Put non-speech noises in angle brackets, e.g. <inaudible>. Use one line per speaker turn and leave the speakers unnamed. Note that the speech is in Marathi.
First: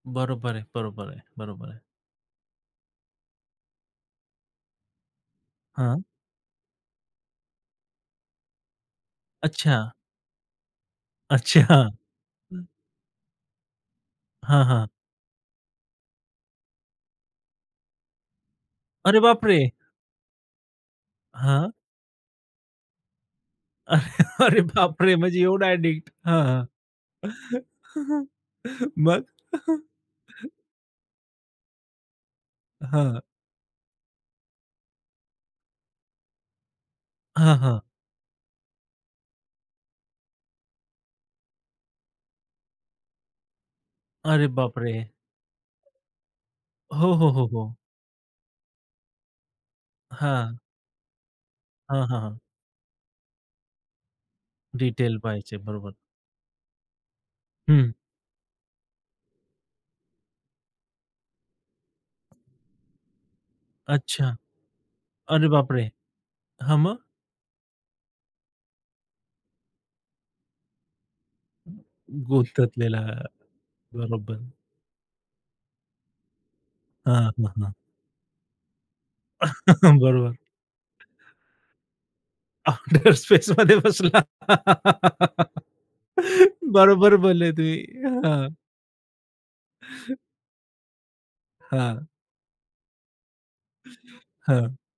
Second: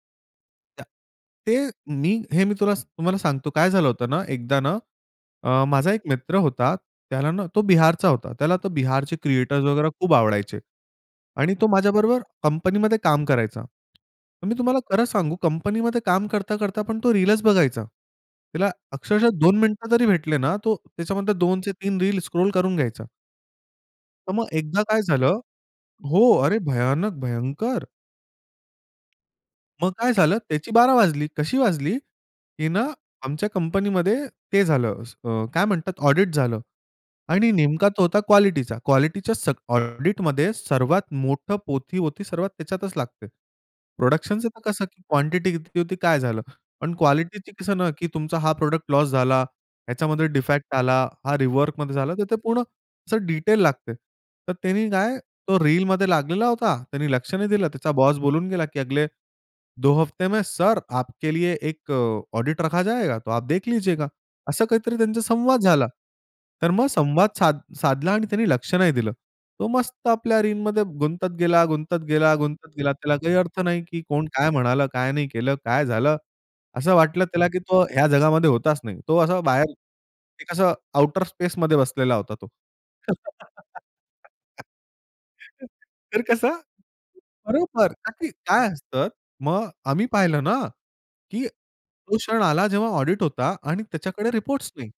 बरोबर आहे.
त्या
बरोबर आहे.
ते
बरोबर आहे.
मी हे मी तुला तुम्हाला सांगतो काय झालं होतं ना? एकदा ना, अ, माझा
हां.
एक मित्र होता त्याला ना तो बिहारचा होता. त्याला तो बिहारचे क्रिएटर्स वगैरे
अच्छा.
खूप आवडायचे आणि
अच्छा.
तो
हं.
माझ्याबरोबर कंपनीमध्ये काम करायचा. तर मी
हां,
तुम्हाला
हां.
खरं सांगू कंपनीमध्ये काम करता, करता पण तो रीलच बघायचा. त्याला
अरे
अक्षरशः
बाप
2
रे!
मिनिट जरी भेटले ना, तो त्याच्यामध्ये दोन
हां.
ते तीन रील स्क्रॉल करून घ्यायचा.
अरे!
तर मग
अरे
एकदा काय
बाप रे! म्हणजे
झालं
एवढं ॲडिक्ट.
हो, अरे!
हां.
भयानक, भयंकर.
<chuckles> मग? <chuckles>
मग काय झालं, त्याची बारा वाजली. कशी वाजली की ना,
हां.
आमच्या कंपनीमध्ये ते झालं, असं अ, काय म्हणतात ऑडिट झालं आणि
हां, हां.
नेमका तो होता क्वालिटीचा. क्वालिटीच्या सग ऑडिटमध्ये सर्वात मोठं पोथी होती, सर्वात त्याच्यातच लागते. प्रोडक्शन
अरे बाप
कसं
रे!
की क्वांटिटी किती होती काय झालं? पण
हो, हो, हो,
क्वालिटीचं
हो.
कसं ना, की तुमचा हा प्रॉडक्ट लॉस झाला, ह्याच्यामध्ये
हां.
डिफेक्ट आला, हा रिवर्कमध्ये
हां,
झालं.
हां,
तर ते
हां.
पूर्ण अस डिटेल लागते. तर त्यांनी काय
डिटेल पाहिजे.
तो
बरोबर.
रीलमध्ये लागलेला होता. त्याने लक्ष नाही दिलं. त्याचा
हं.
बॉस बोलून गेला, की "अगले, दो हफ्ते में सर आपके लिए एक ऑडिट रखा जाएगा. तो आप देख लीजियेगा."
अच्छा.
असा काहीतरी त्यांचा
अरे
संवाद
बाप
झाला.
रे!
तर
हां,
मग
मग?
संवाद साध साधला आणि त्यांनी लक्ष नाही दिलं. तो मस्त आपल्या रीलमध्ये गुंतत गेला,
गुंतत
गुंतत गेला, गुंतत गेला.
गेला.
त्याला काही अर्थ नाही की कोण
बरोबर.
काय म्हणालं, काय नाही केलं, काय झालं? असं
हां,
वाटलं त्याला
हां,
की
हां.
तो ह्या जगामध्ये होताच नाही. तो असा बाहेर
<chuckles> बरोबर.
एक असा आउटर स्पेसमध्ये बसलेला होता तो.
आउटर स्पेसमध्ये
<laughs>
बसला.
तर कसं
बरोबर बोलले तुम्ही.
बरोबर, का की
हां.
काय असतं, मग आम्ही
<chuckles>
पाहिलं ना, की
हां.
तो क्षण आला जेव्हा ऑडिट होता आणि त्याच्याकडे रिपोर्ट्स
हां.
नाही.